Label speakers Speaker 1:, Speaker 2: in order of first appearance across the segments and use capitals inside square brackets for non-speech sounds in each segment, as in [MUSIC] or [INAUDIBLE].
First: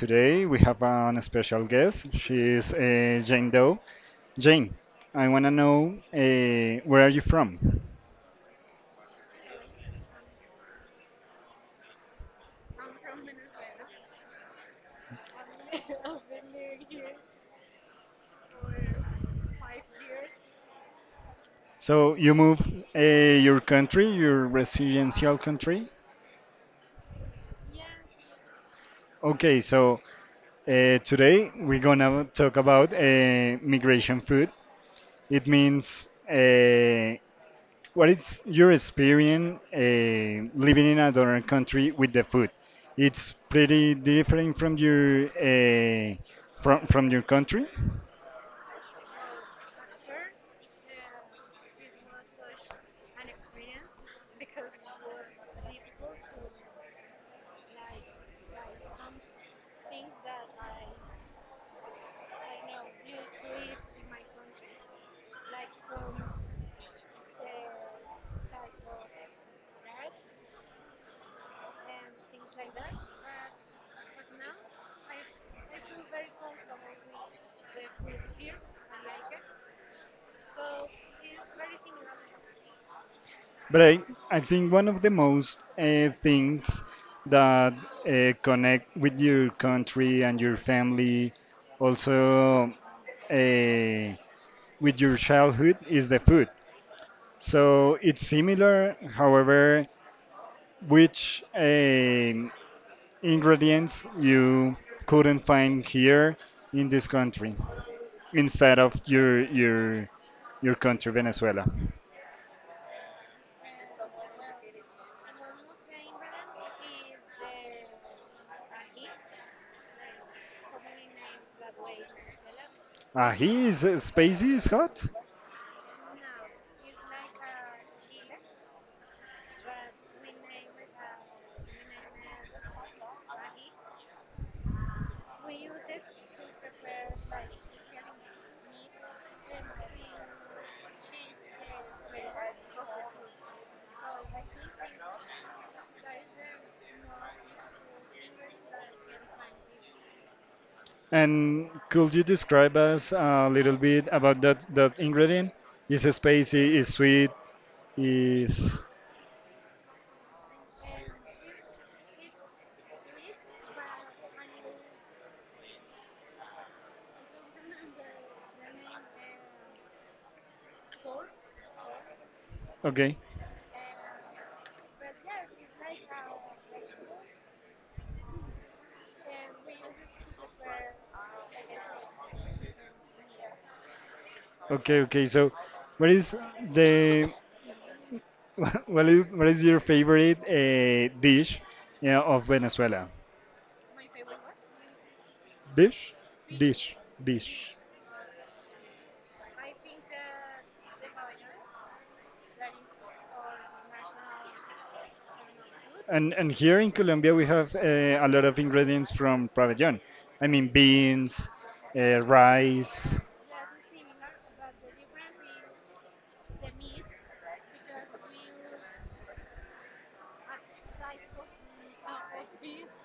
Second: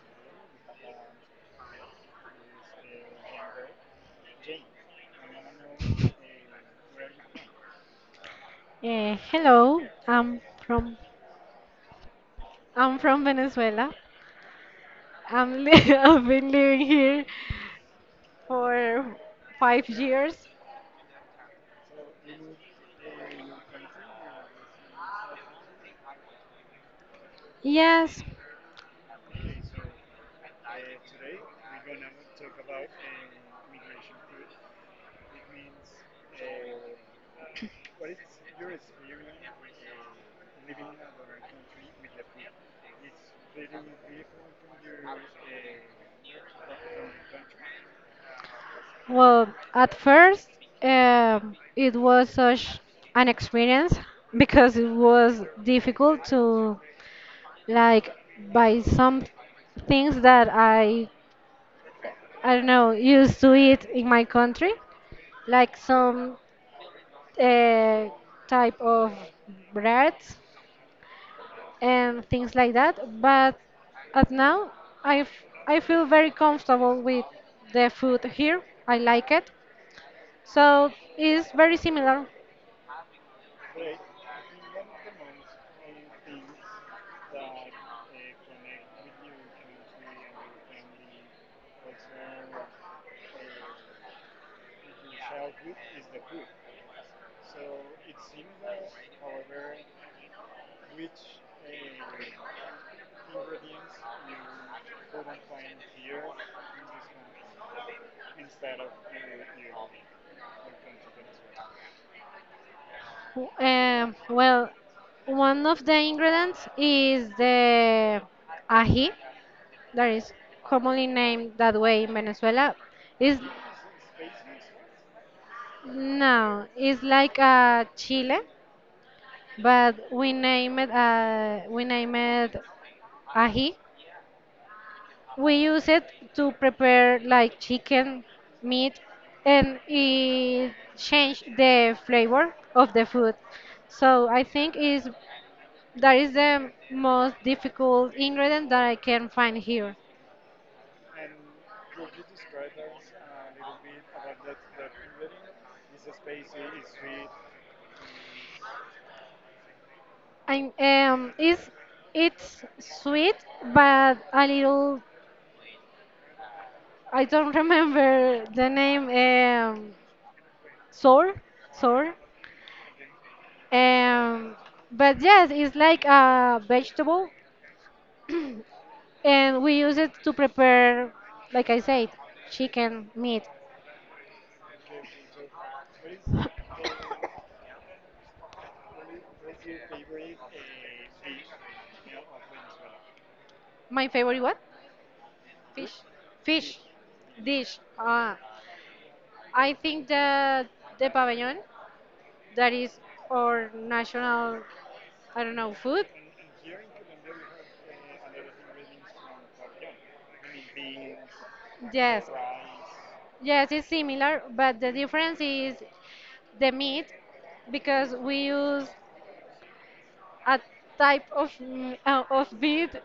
Speaker 1: today we have a special guest. She is Jane Doe. Jane, I want to know, where are you from?
Speaker 2: Hello, I'm from I'm from Venezuela. I'm li- [LAUGHS] I've been living here for 5 years.
Speaker 1: So you move, uh, your country, your residential country.
Speaker 2: Yes,
Speaker 1: Okay, so today we're gonna talk about migration food. It means, uh, what is your experience living in another country with the food? It's pretty different from your, from your country,
Speaker 2: well, at first, it was such an experience because it was difficult to like buy some things that I don't know used to eat in my country, like some uh, type of breads and things like that. But at now, I feel very comfortable with the food here. I like it. So it's very similar.
Speaker 1: but I think one of the most things that connect with your country and your family, also uh, with your childhood, is the food. So it's similar, however, which ingredients you couldn't find here in this country instead of your your country Venezuela.
Speaker 2: Well, one of the ingredients is the ají, that is commonly named that way in Venezuela. Is
Speaker 1: He is spicy, is hot.
Speaker 2: No, it's like a chile, but we name it ají. We use it to prepare like chicken, meat, and it change the flavor of the food. So I think is that is the most difficult ingredient that I can find here.
Speaker 1: And could you describe us a little bit about that ingredient? Is it spicy? Is sweet? Is
Speaker 2: And is it's sweet, but a little. I don't [LAUGHS] remember the name. Sour, sour.
Speaker 1: okay?
Speaker 2: Um, but yes, it's like a vegetable and we use it to prepare, like I said, chicken, meat.
Speaker 1: Okay, okay. So, what is the [LAUGHS] what is your favorite dish, yeah, of Venezuela?
Speaker 2: My favorite what? Fish.
Speaker 1: Dish,
Speaker 2: Fish
Speaker 1: dish, dish.
Speaker 2: dish. I think that the pabellon, that is our national, I don't know, food.
Speaker 1: And here in Colombia we have, a lot of ingredients from pabellón. I mean beans,
Speaker 2: Yes,
Speaker 1: rice.
Speaker 2: yes, it's similar, but the difference is the meat because we use a type of meat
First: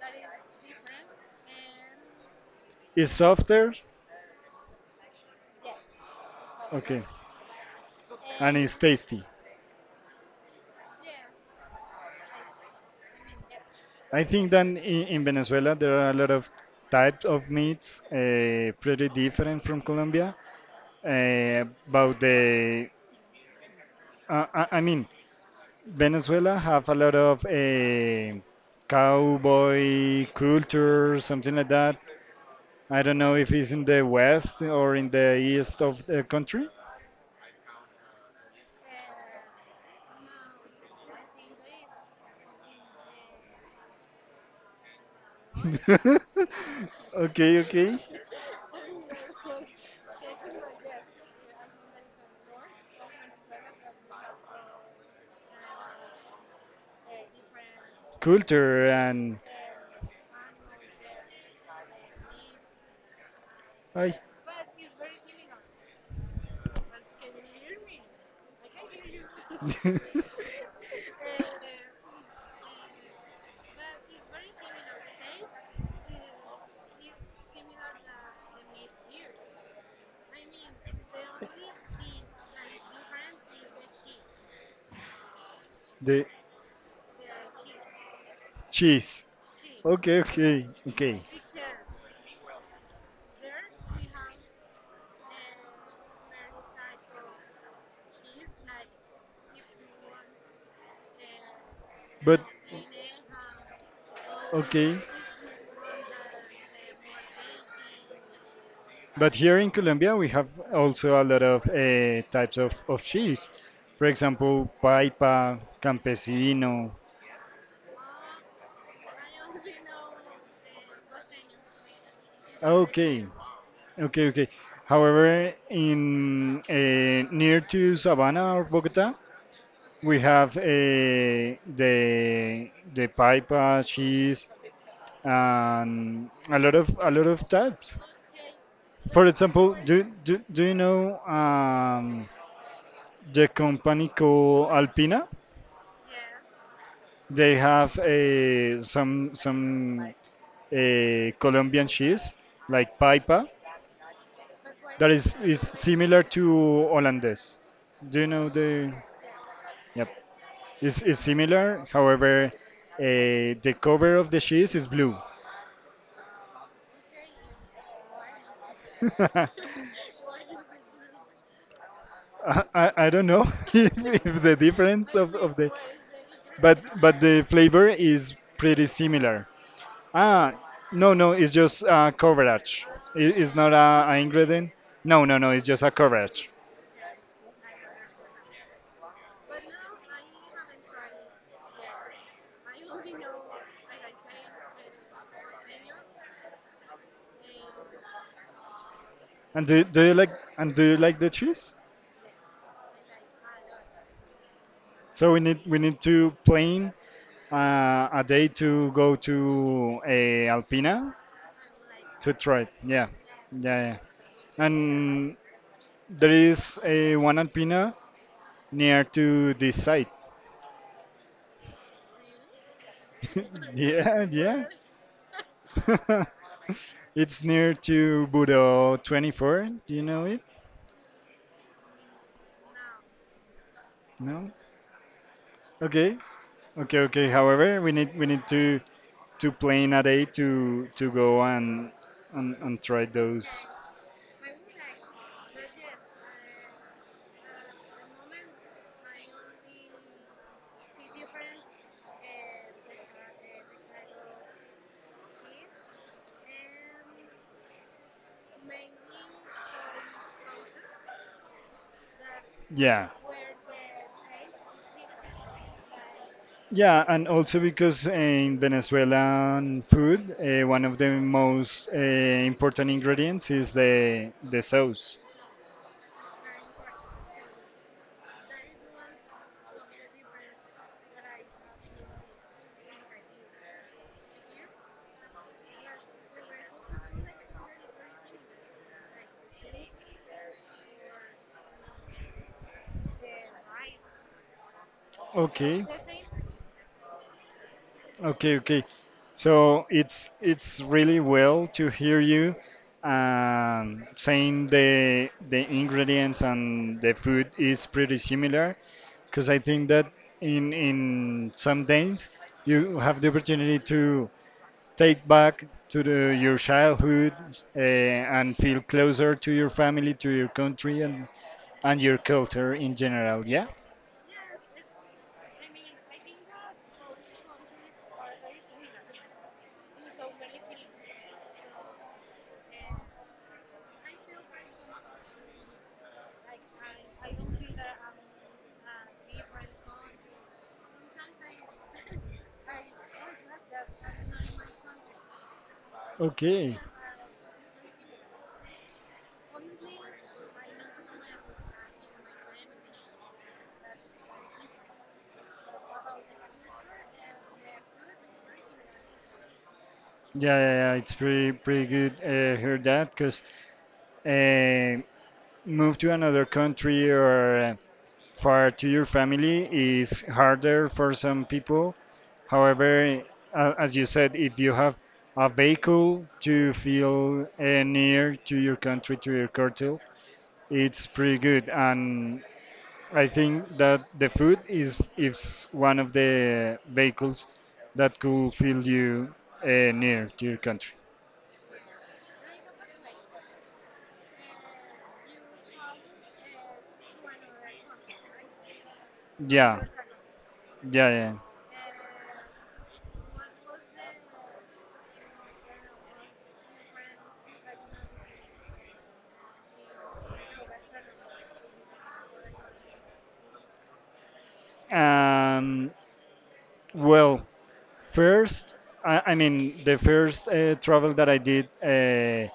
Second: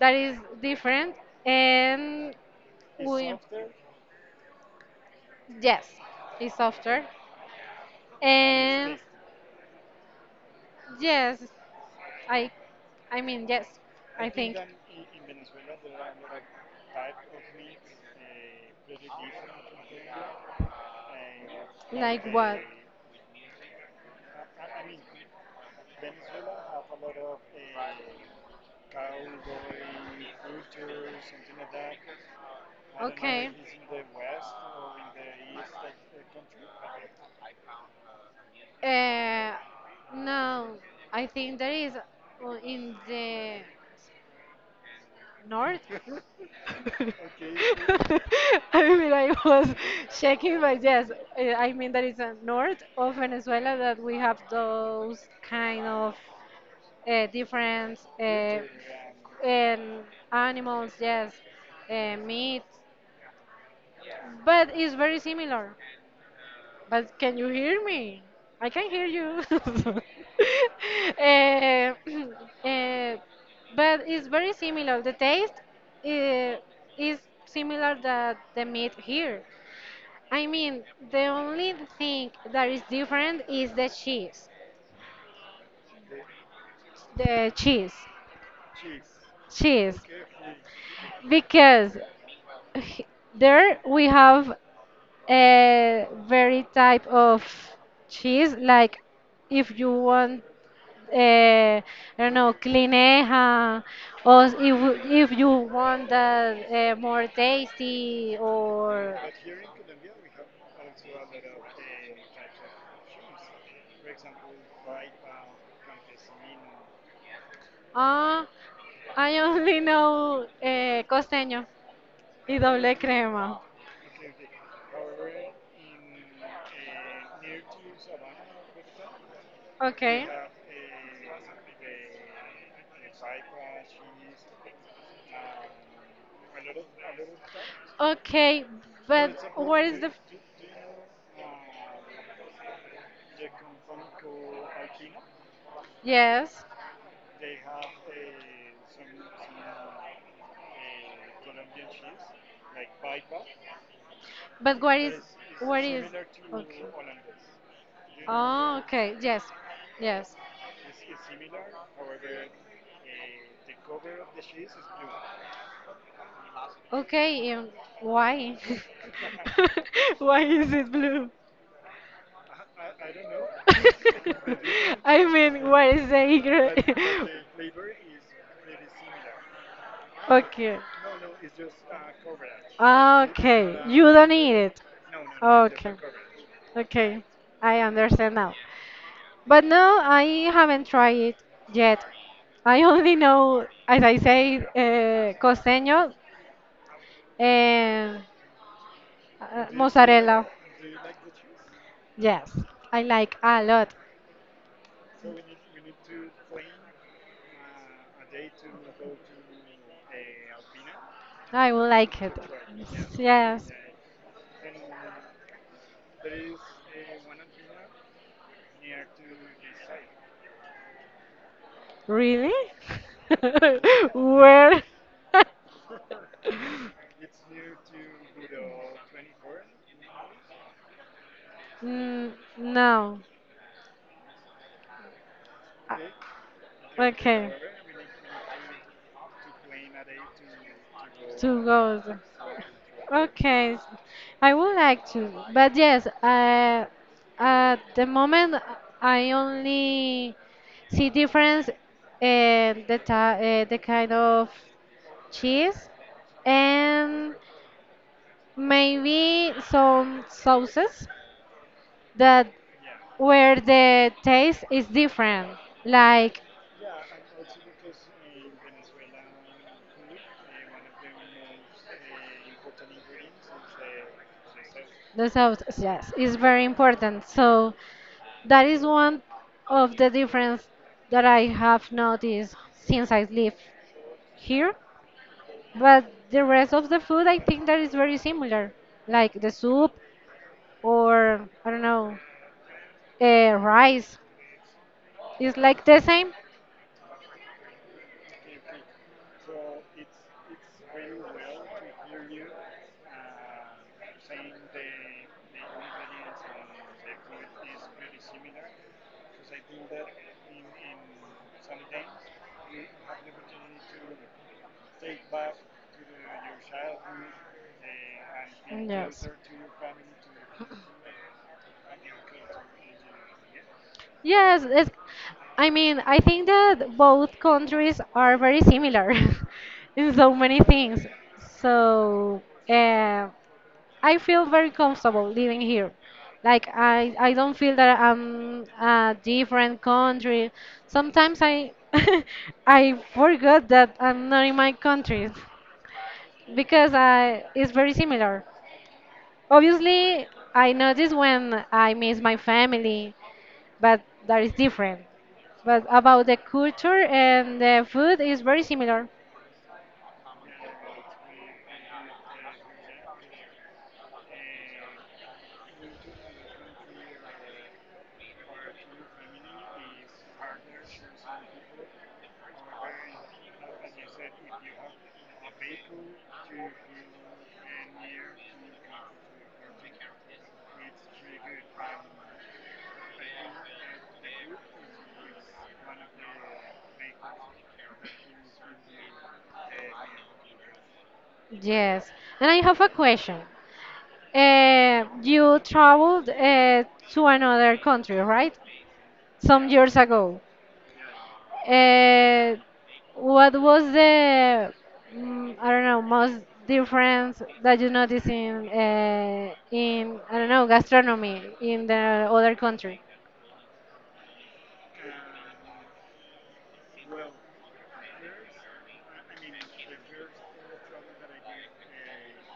Speaker 2: that is different, and
Speaker 1: It's
Speaker 2: we.
Speaker 1: softer,
Speaker 2: Yes, it's
Speaker 1: okay,
Speaker 2: softer.
Speaker 1: and it's
Speaker 2: And
Speaker 1: tasty.
Speaker 2: yes, I I mean yes,
Speaker 1: I
Speaker 2: I
Speaker 1: think
Speaker 2: think.
Speaker 1: that in Venezuela there are a lot of types of meats, pretty different from Colombia. Uh, about
Speaker 2: Like what?
Speaker 1: the, I mean, Venezuela have a lot of cowboy culture, something like that. I don't know
Speaker 2: Okay.
Speaker 1: if it's in the west or in the east of the country.
Speaker 2: Uh, no, I think there is in the north.
Speaker 1: [LAUGHS] Okay,
Speaker 2: [LAUGHS]
Speaker 1: okay.
Speaker 2: I mean, I was checking, but yes, I mean that it's a north of Venezuela that we have those kind of different
Speaker 1: Culture and
Speaker 2: um, animals, yes, meat,
Speaker 1: I.
Speaker 2: but it's very similar. But can you hear me? I can hear you.
Speaker 1: [LAUGHS]
Speaker 2: [LAUGHS] Eh, [CLEARS THROAT] eh, but it's very similar. The taste eh, is similar that the meat here. I mean, the only thing that is different is the cheese.
Speaker 1: The
Speaker 2: The cheese.
Speaker 1: cheese.
Speaker 2: Cheese.
Speaker 1: Okay, okay, okay.
Speaker 2: Because h- there we have a very type of cheese. Like if you want I don't
Speaker 1: But
Speaker 2: know, Clineja, or
Speaker 1: okay.
Speaker 2: if you want that more tasty or
Speaker 1: But here in Colombia, we have also a lot of types of cheese. For example, paipa, campesino.
Speaker 2: ah, I only know costeño y doble
Speaker 1: Okay,
Speaker 2: crema.
Speaker 1: okay, okay. However, in near to Sabana or Bogota, we
Speaker 2: Okay.
Speaker 1: have, the paipa cheese and a lot of types.
Speaker 2: Okay,
Speaker 1: For
Speaker 2: but
Speaker 1: example,
Speaker 2: what is the
Speaker 1: do you know the company called Alpina?
Speaker 2: yes?
Speaker 1: They have some Colombian cheese like paipa
Speaker 2: But what
Speaker 1: that
Speaker 2: is
Speaker 1: is
Speaker 2: what is?
Speaker 1: similar to hollandaise. Do you know
Speaker 2: Oh,
Speaker 1: the?
Speaker 2: okay. Yes,
Speaker 1: Yep,
Speaker 2: yes.
Speaker 1: it's similar. However, the cover of the cheese is blue.
Speaker 2: Okay, why?
Speaker 1: [LAUGHS] I,
Speaker 2: [LAUGHS] Why is it blue?
Speaker 1: I don't know
Speaker 2: [LAUGHS]
Speaker 1: [LAUGHS] if the difference
Speaker 2: I
Speaker 1: of
Speaker 2: mean,
Speaker 1: the
Speaker 2: what is the egret?
Speaker 1: but the
Speaker 2: [LAUGHS]
Speaker 1: flavor is pretty similar. Ah,
Speaker 2: Okay.
Speaker 1: no, no, it's just coverage.
Speaker 2: Ah,
Speaker 1: It, it's not
Speaker 2: okay, you
Speaker 1: a, a
Speaker 2: don't need
Speaker 1: ingredient.
Speaker 2: it.
Speaker 1: No, no, no, it's just a
Speaker 2: Okay.
Speaker 1: coverage.
Speaker 2: Okay, I understand now. But no, I haven't tried it yet. I only know, as I say, costeño and
Speaker 1: And do you like
Speaker 2: mozzarella.
Speaker 1: the cheese?
Speaker 2: Yes, I like a lot.
Speaker 1: So we need to plan a day to go to a Alpina
Speaker 2: I will like it.
Speaker 1: to try it. Yeah,
Speaker 2: Yes.
Speaker 1: yeah, yeah. And there is a one Alpina near to this site.
Speaker 2: Really?
Speaker 1: [LAUGHS]
Speaker 2: [LAUGHS]
Speaker 1: Yeah, yeah.
Speaker 2: Where?
Speaker 1: [LAUGHS]
Speaker 2: [LAUGHS]
Speaker 1: It's near to Budo 24. Do you know it?
Speaker 2: Mm, no.
Speaker 1: No.
Speaker 2: Uh,
Speaker 1: Okay. Okay, okay.
Speaker 2: Okay.
Speaker 1: However, we need to plan a day to go
Speaker 2: Two
Speaker 1: and
Speaker 2: goals.
Speaker 1: try those.
Speaker 2: Okay, s- I would like to, but yes, at the moment I only see difference in the the kind of cheese and maybe some sauces that
Speaker 1: Yeah,
Speaker 2: where the taste is different, like
Speaker 1: yeah, and also because, in Venezuelan food, one of the most important ingredients is the sauce.
Speaker 2: the sauce. Yes, is very important. So that is one of the difference that I have noticed since I live here. But the rest of the food, I think that is very similar, like the soup or I don't know, rice. It's like
Speaker 1: Okay.
Speaker 2: the same.
Speaker 1: Okay, okay. So it's really well to hear you saying the ingredients and the food is pretty similar, because I think that in some days you have the opportunity to take back to the, your childhood, and feel
Speaker 2: Yes.
Speaker 1: closer to your family, to your country, and your culture in general. Yeah.
Speaker 2: Yes, it's, I mean, I think that both countries are very similar [LAUGHS] in so many things. So, uh, I feel very comfortable living here. Like I don't feel that I'm a different country. Sometimes I, [LAUGHS] I forgot that I'm not in my country.
Speaker 1: Okay.
Speaker 2: Because it's very similar. Obviously, I notice when I miss my family, but that is different. But about the culture and the food is very similar.
Speaker 1: Yeah, yeah, yeah. It's pretty good, hear that because, uh, move to another country or, far to your family is harder for some people. However, as you said, if you have a vehicle to feel, near to your country, to your culture, it's pretty good. And I think that the food is one of the vehicles that could feel you, near to your country.
Speaker 2: Yes. And I have a question. You traveled to another country, right? Some
Speaker 1: Yeah,
Speaker 2: years ago.
Speaker 1: yeah,
Speaker 2: Uh, what was the mm, I don't know most difference that you notice in I don't know gastronomy in the other country?
Speaker 1: yeah. Well, first, I mean, the first travel that I did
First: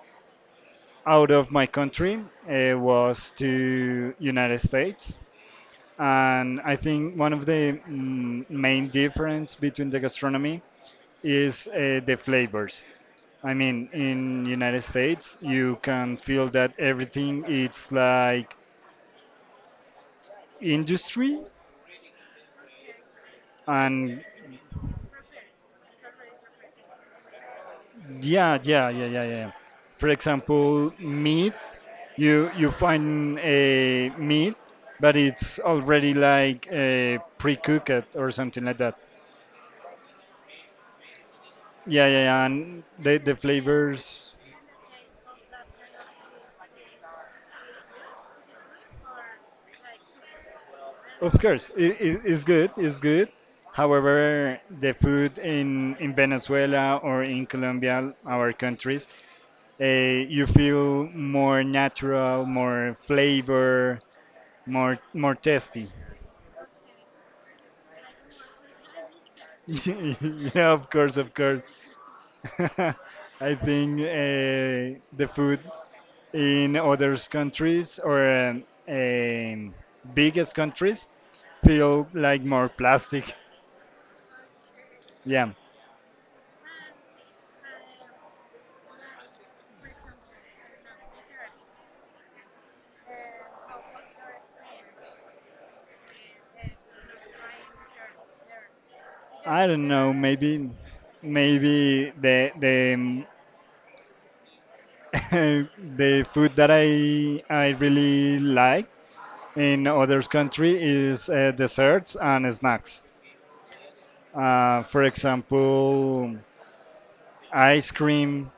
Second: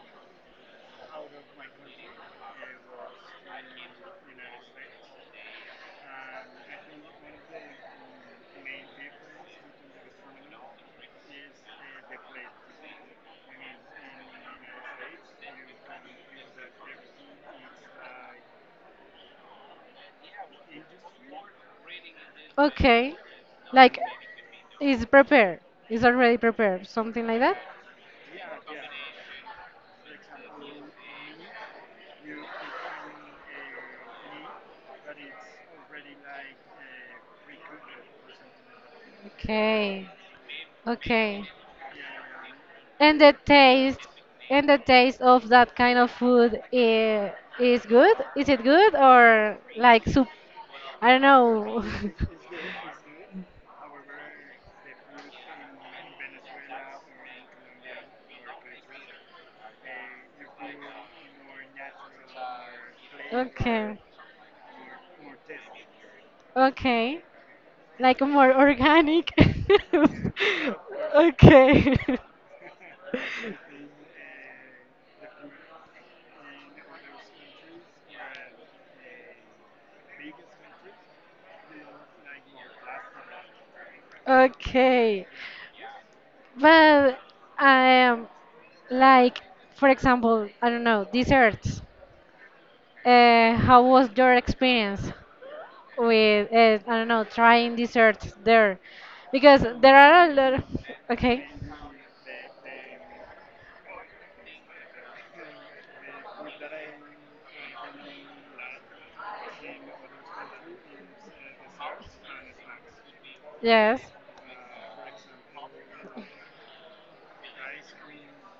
Speaker 1: out of my country was to United States, and I think one of the main difference between the gastronomy is the flavors. I mean, in United States, you can feel that everything it's like industry,
Speaker 2: Okay, like
Speaker 1: and
Speaker 2: it's prepared, it's already prepared, something like that.
Speaker 1: yeah, yeah, yeah, yeah, yeah. For example, meat, you find a meat, but it's already like, pre-cooked or something like that.
Speaker 2: Okay, okay.
Speaker 1: Yeah, yeah, yeah. And the
Speaker 2: And
Speaker 1: the
Speaker 2: the taste
Speaker 1: flavors,
Speaker 2: and the taste of that kind of food is good? Is it good or like soup? I don't
Speaker 1: of course,
Speaker 2: know. [LAUGHS]
Speaker 1: is good, is good. However, the food in Venezuela or in Colombia, our countries, uh, you feel more natural, more
Speaker 2: Okay.
Speaker 1: flavor, more tasty.
Speaker 2: Okay. Like more organic.
Speaker 1: [LAUGHS]
Speaker 2: [LAUGHS]
Speaker 1: Yeah, of course, of course.
Speaker 2: Okay.
Speaker 1: [LAUGHS] I think
Speaker 2: [LAUGHS]
Speaker 1: the food in other countries or um, biggest countries feel like more plastic.
Speaker 2: Okay.
Speaker 1: Yeah,
Speaker 2: Well, am like for example, I don't know, desserts. How was your experience with I don't know, trying desserts there? Because
Speaker 1: I don't
Speaker 2: there
Speaker 1: know.
Speaker 2: are a lot of,
Speaker 1: Maybe,
Speaker 2: okay,
Speaker 1: maybe the [LAUGHS] the food that I really like in other country is, desserts and snacks.
Speaker 2: yes,
Speaker 1: For example, ice cream.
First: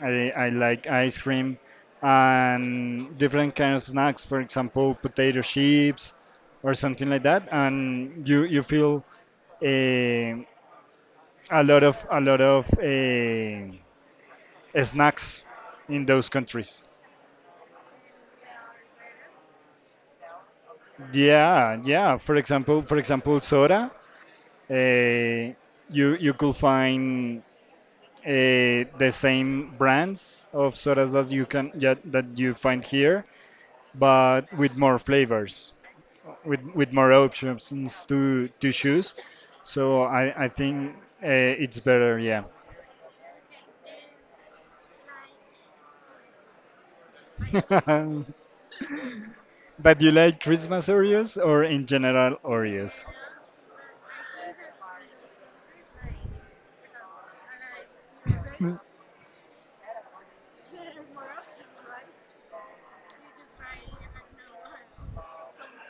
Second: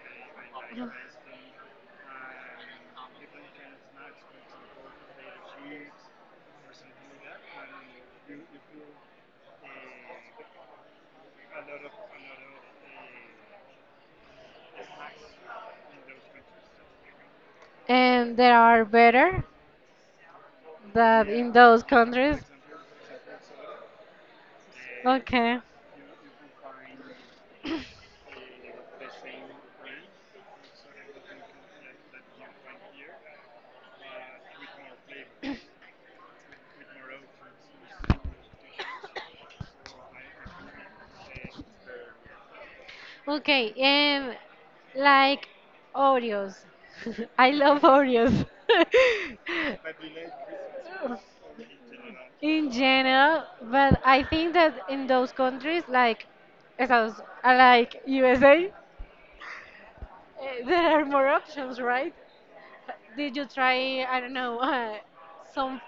Speaker 1: I like ice cream and different kind of snacks, for example, potato chips or something like that. And you feel eh, a lot of snacks in those countries.
Speaker 2: and there are better than in
Speaker 1: Yeah,
Speaker 2: those
Speaker 1: yeah.
Speaker 2: countries.
Speaker 1: For example, soda. Uh,
Speaker 2: Okay.
Speaker 1: you could find the same brands of sodas that you can, yeah, that you find here, but with more flavors, with more options to choose. So I think uh, it's better, yeah.
Speaker 2: Okay, um, like Oreos. [LAUGHS] I love Oreos.
Speaker 1: [LAUGHS]
Speaker 2: [LAUGHS]
Speaker 1: But you like Christmas Oreos or in general
Speaker 2: In
Speaker 1: Oreos?
Speaker 2: general, but I think that in those countries like Estados, like USA,
Speaker 1: [LAUGHS]
Speaker 2: there are more options, right? Did you try, I don't know, some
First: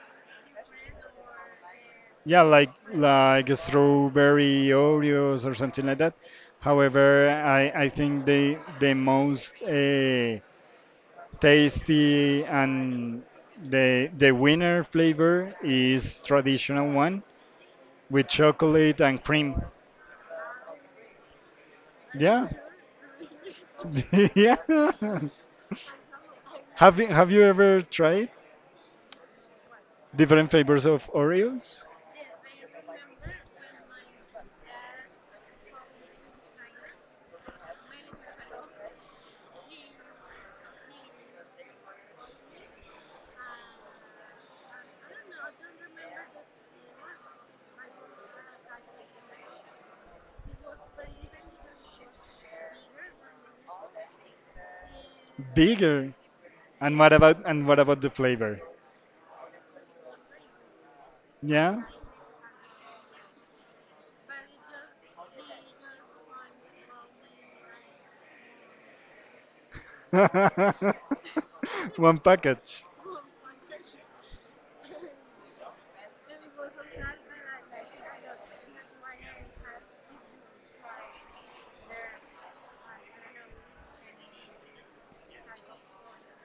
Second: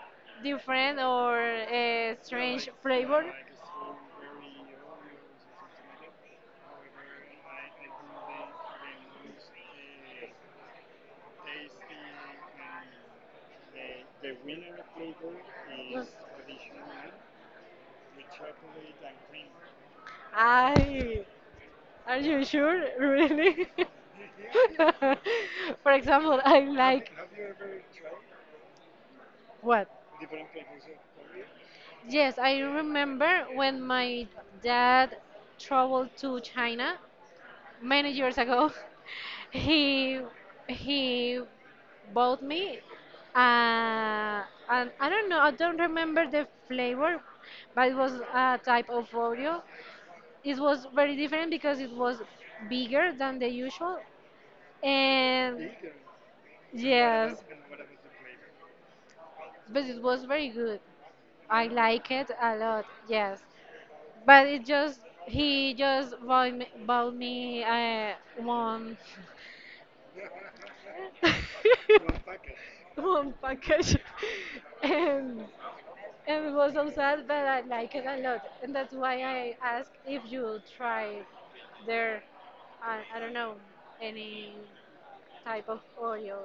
Speaker 2: different or
Speaker 1: Yeah,
Speaker 2: strange flavor?
Speaker 1: like strawberry Oreos or something like that. However, I think the most tasty and the winner flavor is
Speaker 2: Yes.
Speaker 1: traditional one with chocolate and cream.
Speaker 2: I, are you
Speaker 1: Yeah.
Speaker 2: sure? [LAUGHS] Really? [LAUGHS]
Speaker 1: [LAUGHS] Yeah.
Speaker 2: For example, I like
Speaker 1: Have you ever tried
Speaker 2: what?
Speaker 1: different flavors of Oreos?
Speaker 2: Yes, I remember when my dad traveled to China many years ago. [LAUGHS] He he bought me uh, and I don't know, I don't remember the flavor, but it was a type of Oreo. It was very different because it was bigger than the usual. And
Speaker 1: Bigger.
Speaker 2: yes,
Speaker 1: And what about the flavor?
Speaker 2: but it was very good. I
Speaker 1: Yeah.
Speaker 2: like it a lot. Yes, but it just he just bought me one
Speaker 1: [LAUGHS]
Speaker 2: [LAUGHS]
Speaker 1: One package.
Speaker 2: one package, [LAUGHS] and and it was so sad, but I like it a lot, and that's why I ask if you try their I don't know any type of oil.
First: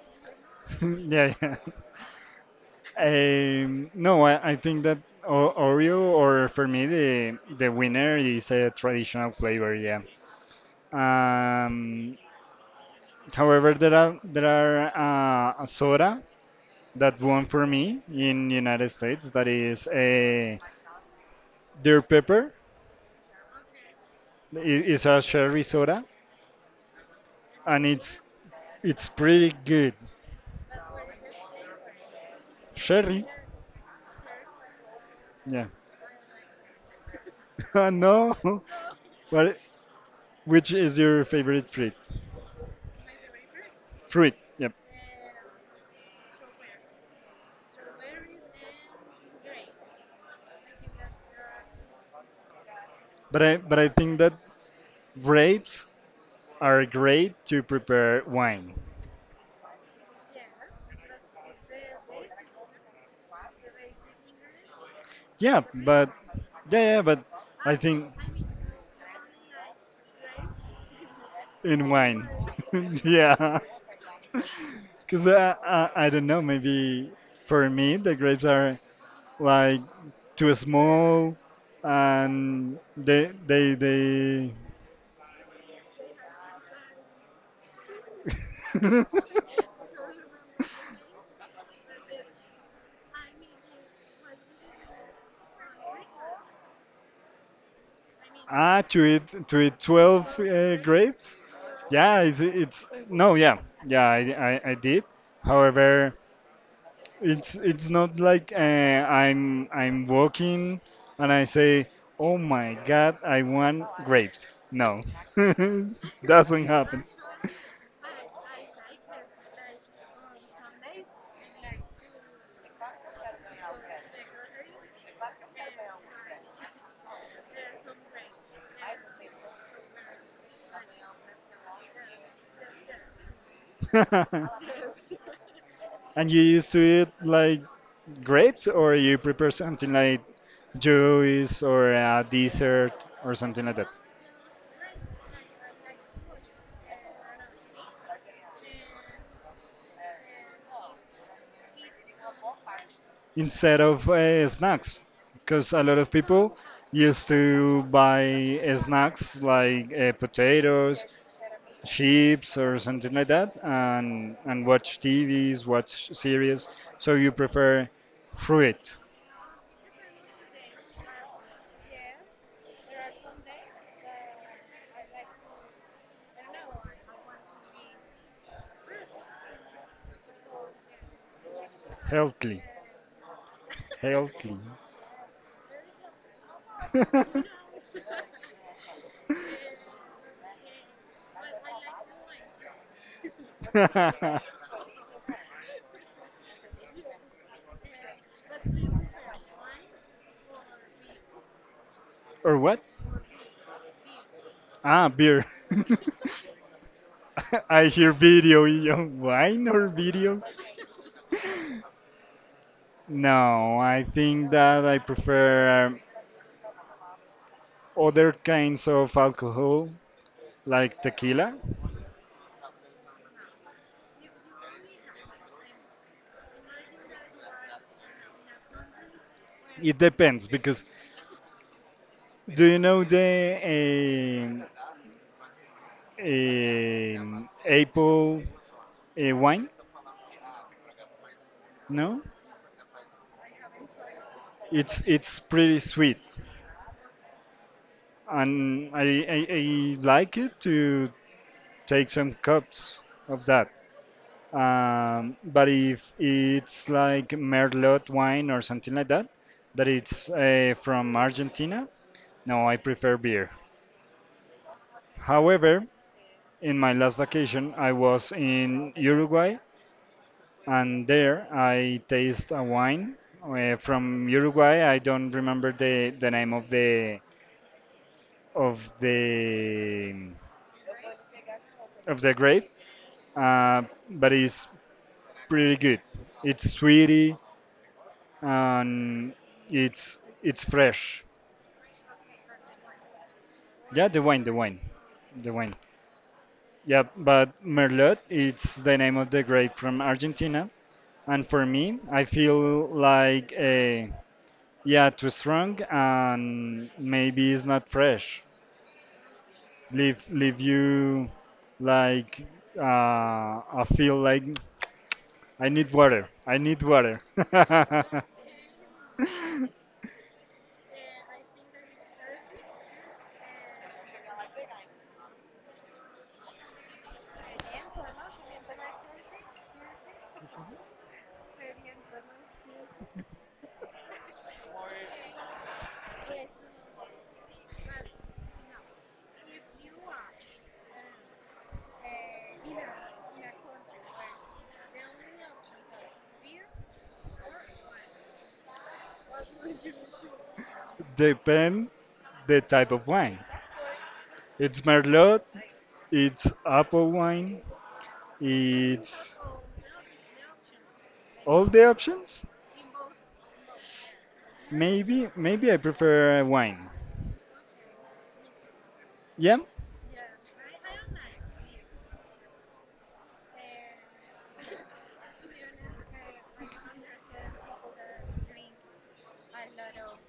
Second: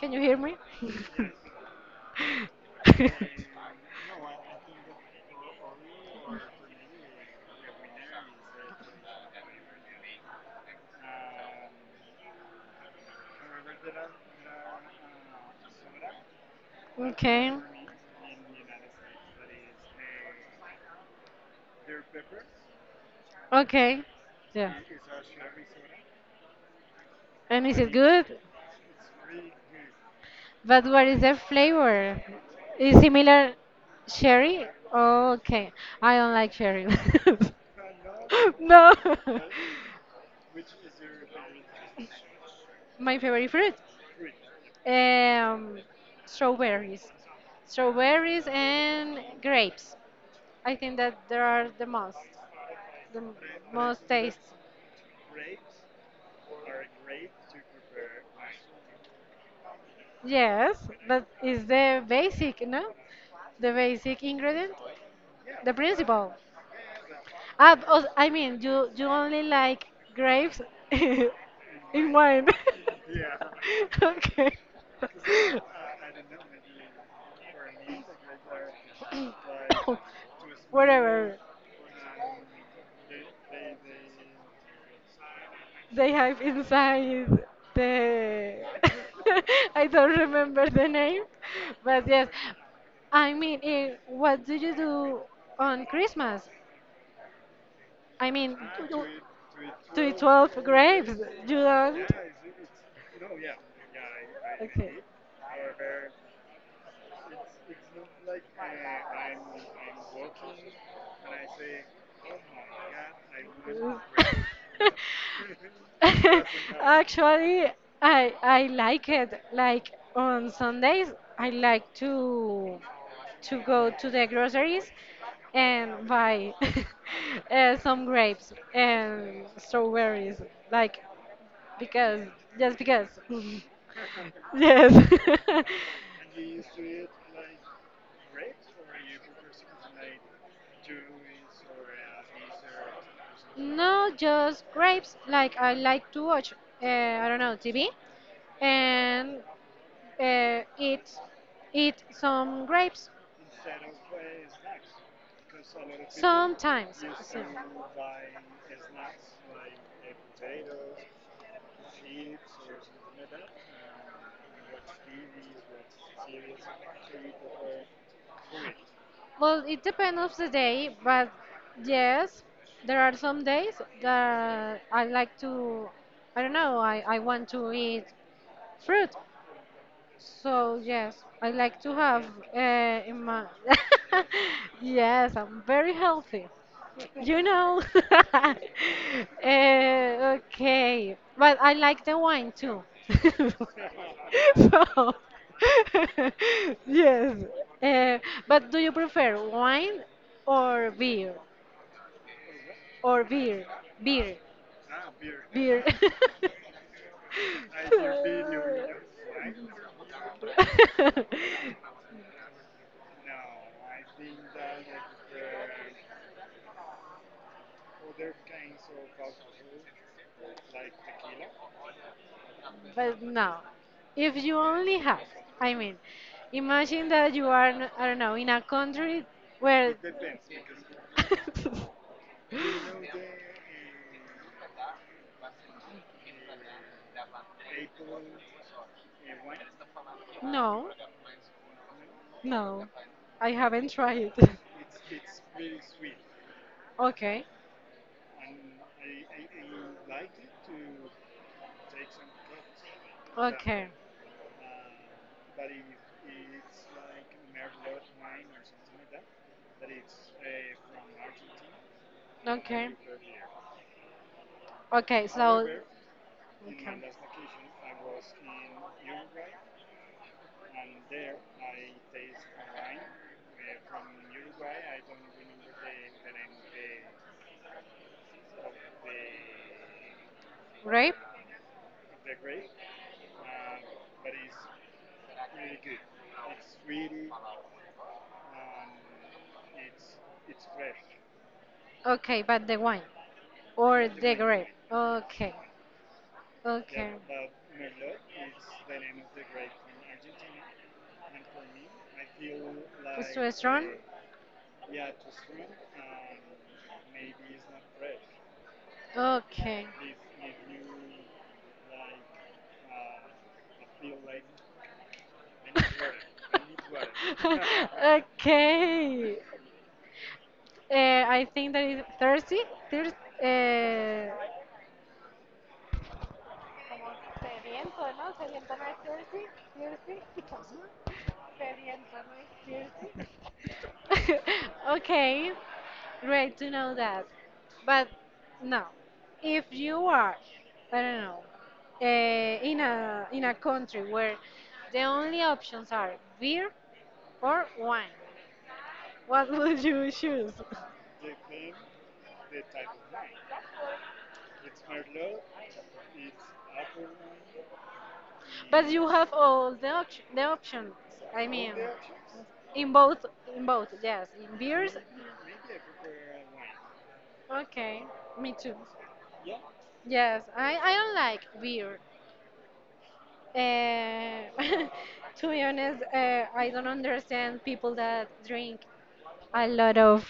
Speaker 2: Can you hear me?
Speaker 1: [LAUGHS] Yeah, yeah.
Speaker 2: [LAUGHS]
Speaker 1: No, I think that Oreo, or for me, the winner is a traditional flavor. Yeah. Um, however, there are a soda that won
Speaker 2: Okay.
Speaker 1: for me in United States. That is a Deer Pepper.
Speaker 2: Okay. Yeah.
Speaker 1: It is a cherry soda,
Speaker 2: And is
Speaker 1: and
Speaker 2: it good?
Speaker 1: it's pretty good.
Speaker 2: But what is the flavor? Is
Speaker 1: Sherry.
Speaker 2: similar cherry?
Speaker 1: Yeah.
Speaker 2: Okay. I don't like cherry.
Speaker 1: [LAUGHS]
Speaker 2: [LAUGHS]
Speaker 1: No,
Speaker 2: No. [LAUGHS]
Speaker 1: but which is your favorite fruit?
Speaker 2: My favorite fruit.
Speaker 1: Fruit, yep.
Speaker 2: Um, Strawberries. Strawberries and grapes. I think that there are the
Speaker 1: But I
Speaker 2: most
Speaker 1: think that
Speaker 2: taste.
Speaker 1: grapes are great to prepare wine.
Speaker 2: Yes, that is the basic, no? The basic ingredient,
Speaker 1: Yeah,
Speaker 2: the
Speaker 1: but
Speaker 2: principle.
Speaker 1: yeah, yeah, but
Speaker 2: Ah,
Speaker 1: I
Speaker 2: oh,
Speaker 1: think
Speaker 2: I mean, you only like grapes [LAUGHS] in
Speaker 1: in wine.
Speaker 2: wine. [LAUGHS]
Speaker 1: [LAUGHS] Yeah,
Speaker 2: Okay.
Speaker 1: because, I,
Speaker 2: [COUGHS]
Speaker 1: I I don't know. Maybe for me the grapes are like too small,
Speaker 2: Whatever.
Speaker 1: and they they.
Speaker 2: They have inside the.
Speaker 1: [LAUGHS]
Speaker 2: [LAUGHS] I don't remember the name, but yes. I mean, eh, what do you do on Christmas? I mean,
Speaker 1: Ah,
Speaker 2: to do-
Speaker 1: to eat
Speaker 2: to eat
Speaker 1: 12,
Speaker 2: 12 grapes.
Speaker 1: grapes.
Speaker 2: You don't?
Speaker 1: Yeah, it's no, yeah, yeah, I
Speaker 2: Okay.
Speaker 1: did. However, it's not like, I'm walking and I say, oh my God, I want
Speaker 2: [LAUGHS]
Speaker 1: grapes. No, [LAUGHS]
Speaker 2: [LAUGHS]
Speaker 1: doesn't happen.
Speaker 2: Actually, I like it. Like on Sundays, I like to go to the groceries and buy [LAUGHS] some grapes and strawberries. Like because just because. [LAUGHS]
Speaker 1: [LAUGHS]
Speaker 2: Yes. [LAUGHS]
Speaker 1: And you used to eat like grapes, or you prepare something like juice or a dessert or something like that,
Speaker 2: No, just grapes. Like I like to watch, I don't know, TV and uh, eat eat some grapes
Speaker 1: instead of, snacks because a lot of people
Speaker 2: sometimes.
Speaker 1: used
Speaker 2: So-
Speaker 1: to buy, snacks like, potatoes chips or something like that and watch tvs, watch series. So you prefer fruit,
Speaker 2: Well, it depends of the day, but yes, there are some days that I like to. I don't know. I want to eat fruit, so yes, I like to have
Speaker 1: healthy,
Speaker 2: in my [LAUGHS]
Speaker 1: healthy.
Speaker 2: yes, I'm very healthy. You know. [LAUGHS] uh, okay, but I like the wine too. [LAUGHS] So [LAUGHS] yes, uh, but do you prefer wine or beer
Speaker 1: [LAUGHS] Or what,
Speaker 2: or beer beer
Speaker 1: ah, beer? [LAUGHS]
Speaker 2: beer?
Speaker 1: I hear video yo, wine or video?
Speaker 2: [LAUGHS] [LAUGHS] [LAUGHS]
Speaker 1: No, I think that I prefer other kinds of alcohol like tequila?
Speaker 2: But no, if you only have, I mean, imagine that you are, I don't know, in a country where.
Speaker 1: It depends because
Speaker 2: [LAUGHS]
Speaker 1: do you know the um, apple, wine?
Speaker 2: No,
Speaker 1: No,
Speaker 2: no, I haven't tried. [LAUGHS]
Speaker 1: it's pretty sweet,
Speaker 2: okay,
Speaker 1: and, I like it to take some cups of that.
Speaker 2: okay,
Speaker 1: But if it's like merlot wine or something like that, that it's from Argentina, no, I
Speaker 2: okay,
Speaker 1: prefer beer.
Speaker 2: okay, so. Okay.
Speaker 1: However, in my last vacation, I was in Uruguay, and there I taste a wine from Uruguay. I don't remember the name of the
Speaker 2: Grape?
Speaker 1: of the grape, uh, but it's pretty good. It's sweety and it's fresh.
Speaker 2: Okay, but the wine.
Speaker 1: Yeah,
Speaker 2: Or
Speaker 1: the
Speaker 2: the
Speaker 1: wine,
Speaker 2: grape.
Speaker 1: the
Speaker 2: Okay.
Speaker 1: wine. Yeah,
Speaker 2: Okay.
Speaker 1: but Merlot, it's the name of the grape from Argentina. And for me, I feel
Speaker 2: This
Speaker 1: like,
Speaker 2: restaurant?
Speaker 1: yeah, too strong and maybe it's not fresh,
Speaker 2: Okay.
Speaker 1: leave you like, uh, I feel like I need water.
Speaker 2: [LAUGHS]
Speaker 1: [LAUGHS]
Speaker 2: Okay. I think that is thirsty. Thir- uh, [LAUGHS] okay. Great to know that. But no, if you are, I don't know, in a country where the only options are beer or wine, what [LAUGHS] would you choose? [LAUGHS]
Speaker 1: Depend the type of wine, it's merlot, it's apple wine,
Speaker 2: But you have
Speaker 1: it's
Speaker 2: all the option, the options. I
Speaker 1: all
Speaker 2: mean,
Speaker 1: the options.
Speaker 2: in both, in both, yes, in beers.
Speaker 1: Maybe I prefer wine,
Speaker 2: Okay, me too.
Speaker 1: yeah,
Speaker 2: Yes, I don't like beer. Uh, [LAUGHS] to be honest, I don't understand people that drink a lot of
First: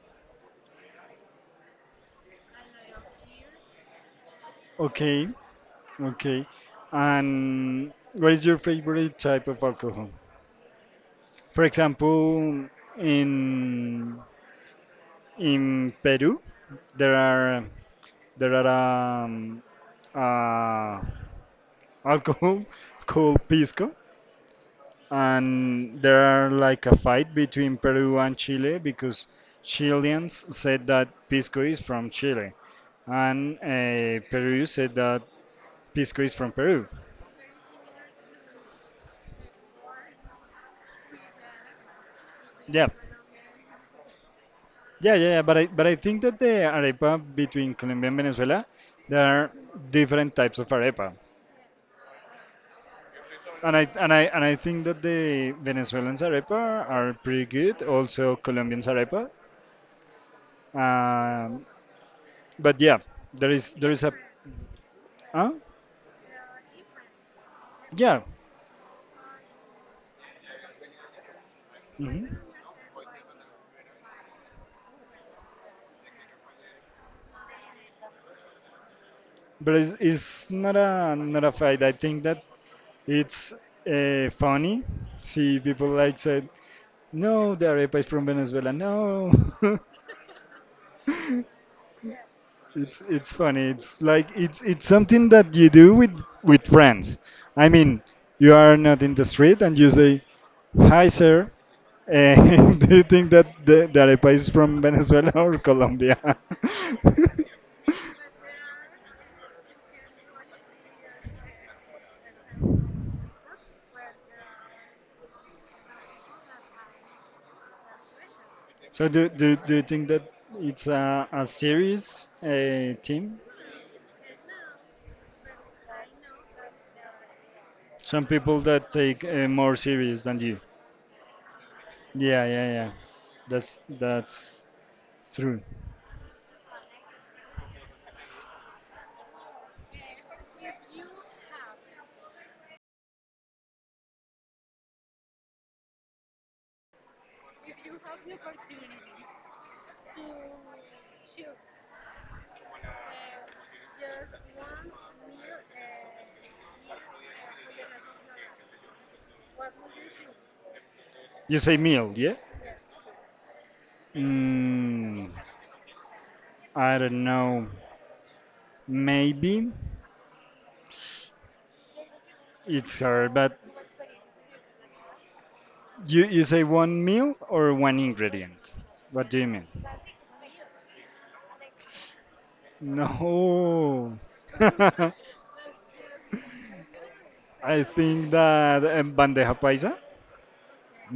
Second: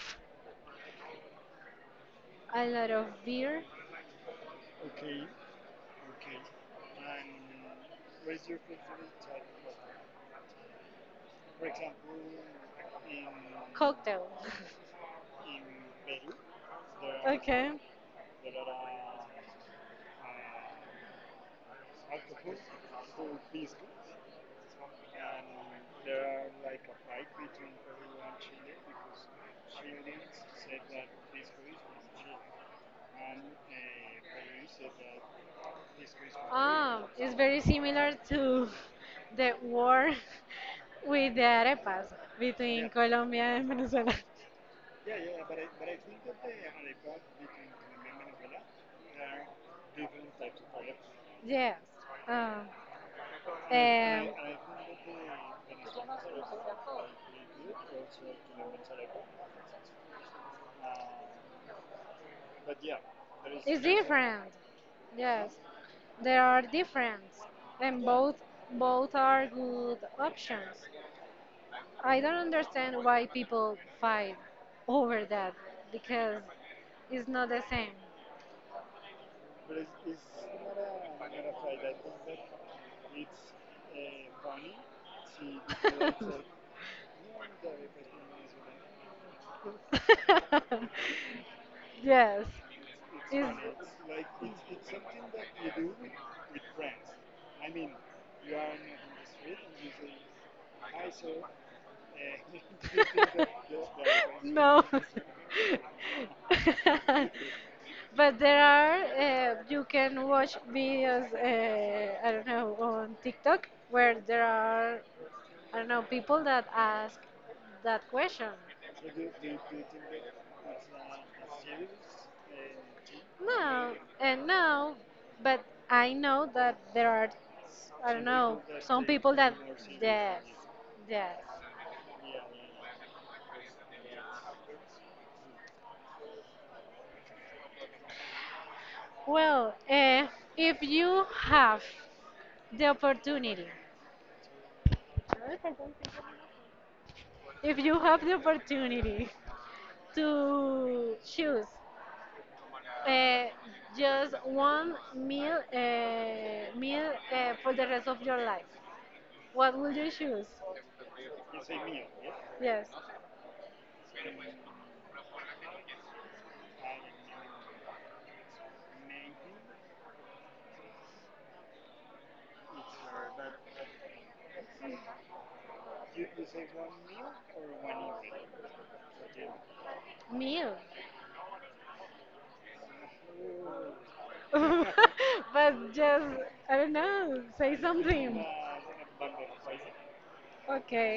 Speaker 2: a lot of beer
Speaker 1: okay. Okay. And what is your favorite type of alcohol? For example, in
Speaker 2: cocktail.
Speaker 1: in Peru, there
Speaker 2: [LAUGHS]
Speaker 1: are
Speaker 2: okay.
Speaker 1: there are uh, alcohol [LAUGHS] called pisco, and there are like a fight between Peru and Chile because Chileans said that pisco is from Chile, and, Peru said that pisco is from Peru.
Speaker 2: Ah, it's very similar to [LAUGHS] the war [LAUGHS] with the arepas
Speaker 1: Yeah,
Speaker 2: between Colombia and Venezuela. [LAUGHS]
Speaker 1: yeah, yeah, yeah, but I think that the arepa between Colombia and Venezuela, there are different types of arepa,
Speaker 2: Yes. Um,
Speaker 1: and
Speaker 2: um,
Speaker 1: I think that the Venezuelans arepa are pretty good. Also, Colombians
Speaker 2: it's
Speaker 1: arepa, um, but yeah, there is a,
Speaker 2: different.
Speaker 1: huh?
Speaker 2: Yes, there are different, and
Speaker 1: Yeah,
Speaker 2: both are good options. I
Speaker 1: hmm,
Speaker 2: don't understand why people fight over that because it's not the same.
Speaker 1: but it's not a, not a fight. I think that it's funny. See, people like said, no, the arepa is from Venezuela. No. [LAUGHS]
Speaker 2: [LAUGHS] [LAUGHS] Yes.
Speaker 1: It's funny.
Speaker 2: it's,
Speaker 1: It's like it's something that you do with friends. I mean, you are not in the street and you say, "Hi, sir." And [LAUGHS] do you think that
Speaker 2: [LAUGHS]
Speaker 1: the arepa is from
Speaker 2: no.
Speaker 1: Venezuela or Colombia? [LAUGHS]
Speaker 2: [LAUGHS] But there are you can watch videos I don't know on TikTok where there are I don't know people that ask that question.
Speaker 1: So do you think that it's a serious team?
Speaker 2: No, and no, but I know that there are s- I don't
Speaker 1: Some people
Speaker 2: know
Speaker 1: that
Speaker 2: some
Speaker 1: take,
Speaker 2: people that
Speaker 1: more serious than
Speaker 2: yes,
Speaker 1: you.
Speaker 2: yes.
Speaker 1: Yeah, yeah, yeah. That's true.
Speaker 2: Well, if you have the opportunity, if you have the opportunity to choose uh, just one meal for the rest of your life, what would you choose?
Speaker 1: You say meal, yeah?
Speaker 2: Yes,
Speaker 1: Mm. I don't know. Maybe it's her, but you say one meal or one ingredient? What do you mean?
Speaker 2: meal.
Speaker 1: No.
Speaker 2: [LAUGHS]
Speaker 1: [LAUGHS]
Speaker 2: but just I don't know. Say
Speaker 1: I think
Speaker 2: something.
Speaker 1: that bandeja paisa.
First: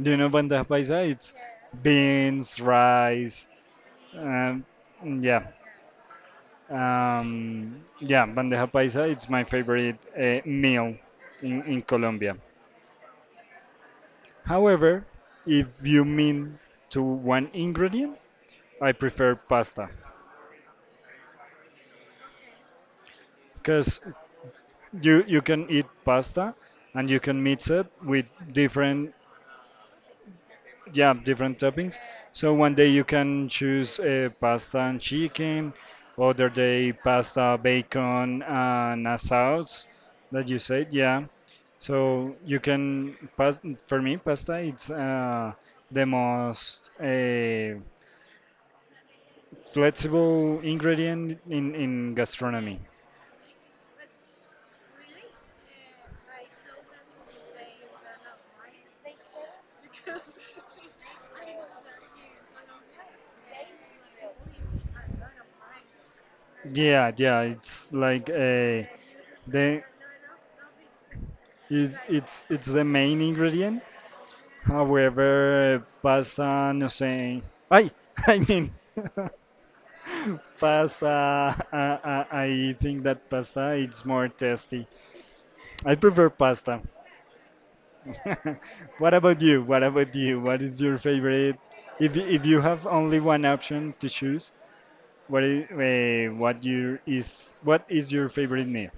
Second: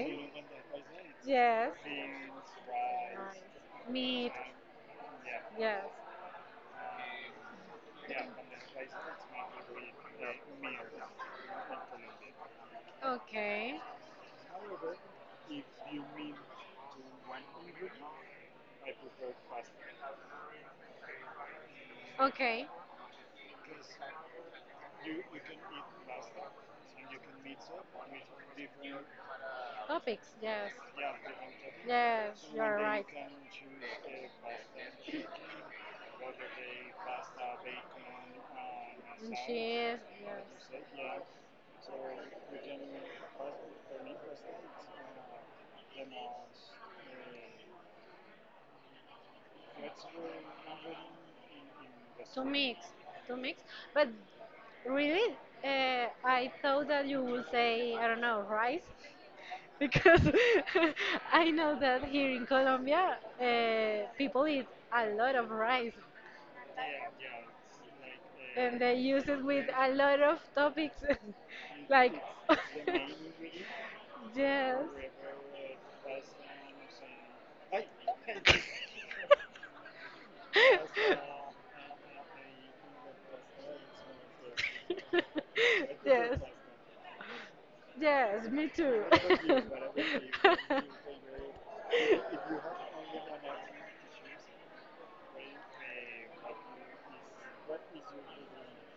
Speaker 1: Do you know bandeja paisa? It's
Speaker 2: Yes.
Speaker 1: beans,
Speaker 2: Nice.
Speaker 1: rice.
Speaker 2: Meat.
Speaker 1: Um, yeah.
Speaker 2: Yes.
Speaker 1: Yeah, bandeja paisa. It's my favorite meal in Colombia.
Speaker 2: Okay.
Speaker 1: However, if you mean to one ingredient, I prefer pasta.
Speaker 2: Okay.
Speaker 1: Because you can eat pasta and you can mix it with different,
Speaker 2: Topics. Yes.
Speaker 1: yeah, different toppings.
Speaker 2: Yes.
Speaker 1: So one
Speaker 2: You're
Speaker 1: day you
Speaker 2: right.
Speaker 1: can choose, pasta and chicken, other day pasta, bacon and a
Speaker 2: And
Speaker 1: sauce
Speaker 2: yes.
Speaker 1: that you said, yeah. So you can pas, for me pasta it's the most flexible ingredient in
Speaker 2: To
Speaker 1: gastronomy.
Speaker 2: mix, to mix. But really, I thought that you would say, I don't know, rice, [LAUGHS] because [LAUGHS] I know that here in Colombia, people eat a lot of rice
Speaker 1: Yeah, yeah, it's like
Speaker 2: and they use it with
Speaker 1: the
Speaker 2: a lot of topics, [LAUGHS]
Speaker 1: it,
Speaker 2: like,
Speaker 1: it's the main ingredient.
Speaker 2: [LAUGHS] yes.
Speaker 1: However, pasta no sé. Ay, [LAUGHS] I mean [LAUGHS] pasta. I think
Speaker 2: [LAUGHS]
Speaker 1: that pasta it's more tasty. I prefer
Speaker 2: yes,
Speaker 1: pasta.
Speaker 2: yes, me
Speaker 1: [LAUGHS]
Speaker 2: too.
Speaker 1: What about you? What
Speaker 2: [LAUGHS]
Speaker 1: is your favorite? If you have only one option to choose, what is what is your favorite meal?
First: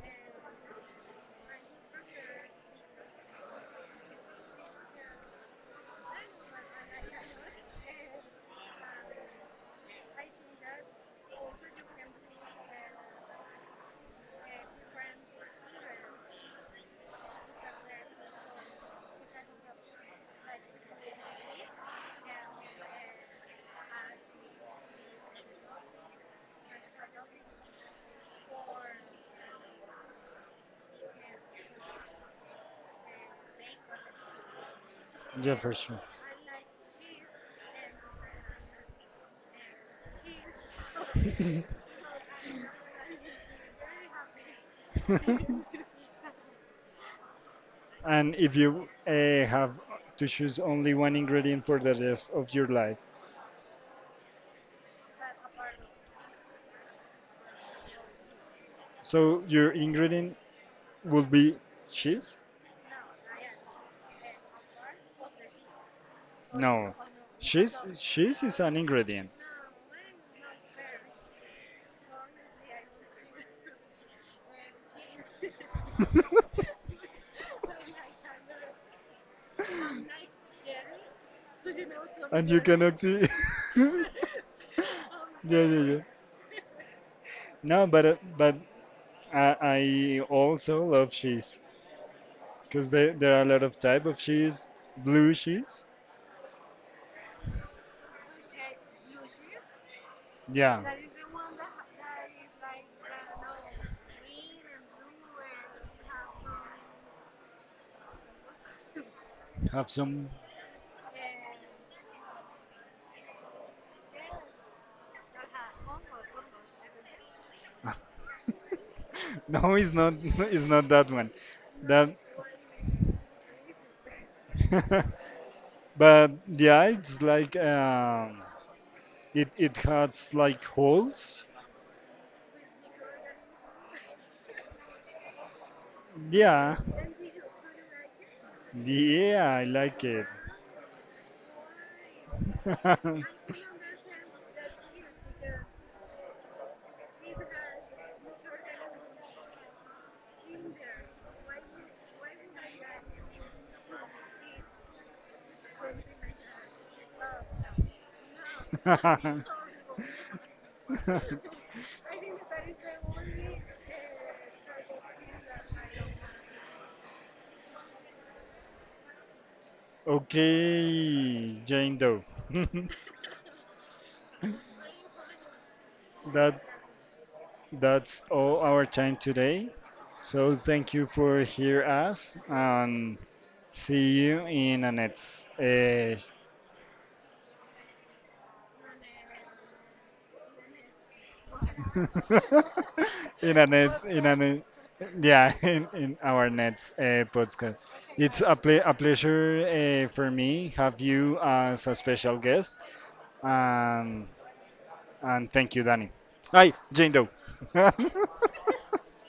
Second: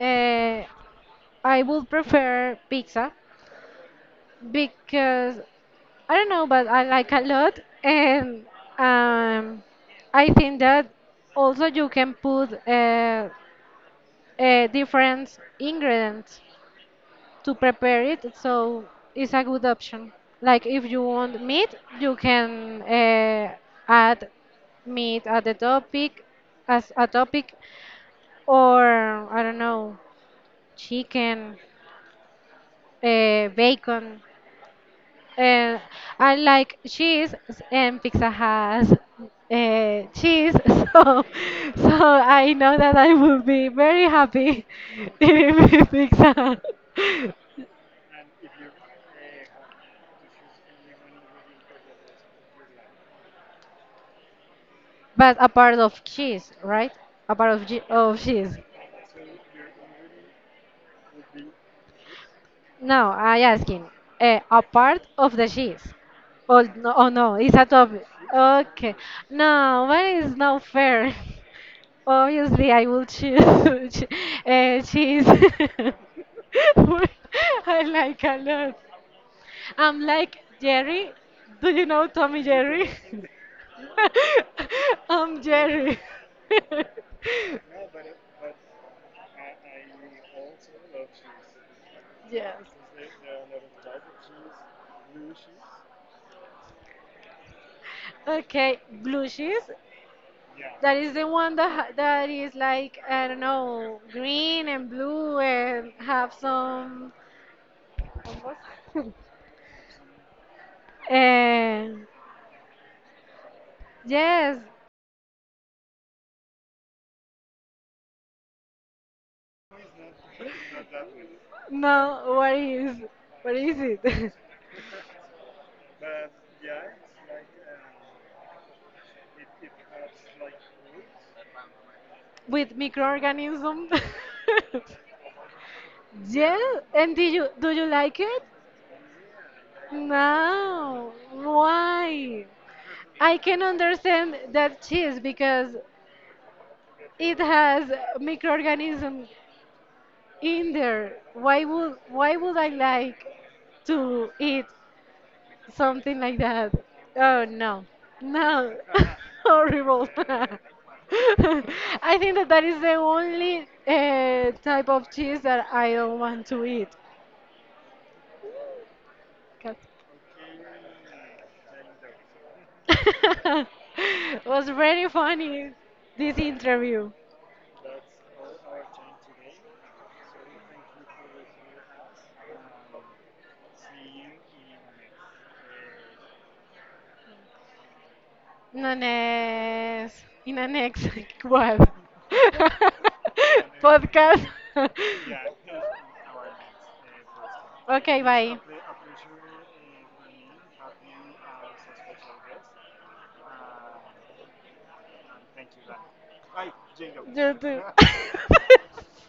Speaker 2: Uh, I would prefer pizza because I don't know, but I like a lot, and um, I think that also you can put different ingredients to prepare it. So it's a good option. Like if you want meat, you can add meat at the topic as a topic, or I don't know, chicken, bacon.
Speaker 1: Yeah, for
Speaker 2: Uh,
Speaker 1: sure.
Speaker 2: I like cheese, s- and pizza has cheese, [LAUGHS] so so
Speaker 1: [LAUGHS]
Speaker 2: I know that I will be very happy [LAUGHS] eating pizza. [LAUGHS]
Speaker 1: And if you, have to choose only one ingredient for the rest of your life,
Speaker 2: But a part of cheese, right? A part of, ge- of cheese.
Speaker 1: so your ingredient will be cheese?
Speaker 2: No, I asking. A part of the cheese. Oh no,
Speaker 1: No,
Speaker 2: oh no, it's a topic.
Speaker 1: cheese is an
Speaker 2: Okay.
Speaker 1: ingredient,
Speaker 2: No, but it's not fair. [LAUGHS] Obviously, I will choose [LAUGHS] che- cheese. [LAUGHS] [LAUGHS]
Speaker 1: [LAUGHS]
Speaker 2: I like a lot. I'm like Jerry. Do you know Tommy
Speaker 1: and you
Speaker 2: Jerry?
Speaker 1: cannot see. [LAUGHS] Yeah,
Speaker 2: [LAUGHS] I'm
Speaker 1: yeah,
Speaker 2: Jerry.
Speaker 1: yeah.
Speaker 2: [LAUGHS]
Speaker 1: No, but I also love cheese
Speaker 2: Yes.
Speaker 1: because there are a lot of type of cheese. Blue cheese.
Speaker 2: Okay, blue cheese.
Speaker 1: Yeah.
Speaker 2: That is the one that ha- that is like I don't know, green and blue and have some.
Speaker 1: Have some.
Speaker 2: And yes,
Speaker 1: [LAUGHS] No, it's not. [LAUGHS] It's not that one. That.
Speaker 2: no, what is it?
Speaker 1: [LAUGHS] But yeah, it's like it it has like holes.
Speaker 2: [LAUGHS] With microorganisms. [LAUGHS] Yes,
Speaker 1: Yeah.
Speaker 2: and do you like it?
Speaker 1: Yeah, I like it.
Speaker 2: No, why? I can understand that cheese because
Speaker 1: [LAUGHS] [LAUGHS]
Speaker 2: it has microorganisms in there. Why would I like to eat something like that? Oh no, no, [LAUGHS] horrible. [LAUGHS] I think that that is the only type of cheese that I don't want to eat.
Speaker 1: Okay, Jane Doe. [LAUGHS]
Speaker 2: [LAUGHS] It was very funny this
Speaker 1: That
Speaker 2: interview.
Speaker 1: that's all our time today. So thank you for hear us and see you in the next
Speaker 2: Nanés. Inanex. [LAUGHS] What? [LAUGHS]
Speaker 1: [LAUGHS] in a
Speaker 2: Podcast.
Speaker 1: net, yeah, [LAUGHS] in our next podcast.
Speaker 2: Ok,
Speaker 1: It's a,
Speaker 2: bye.
Speaker 1: ple a pleasure for me have you as a special guest, and and thank you, Danny. Hi, Jane Doe. [LAUGHS]
Speaker 2: [LAUGHS]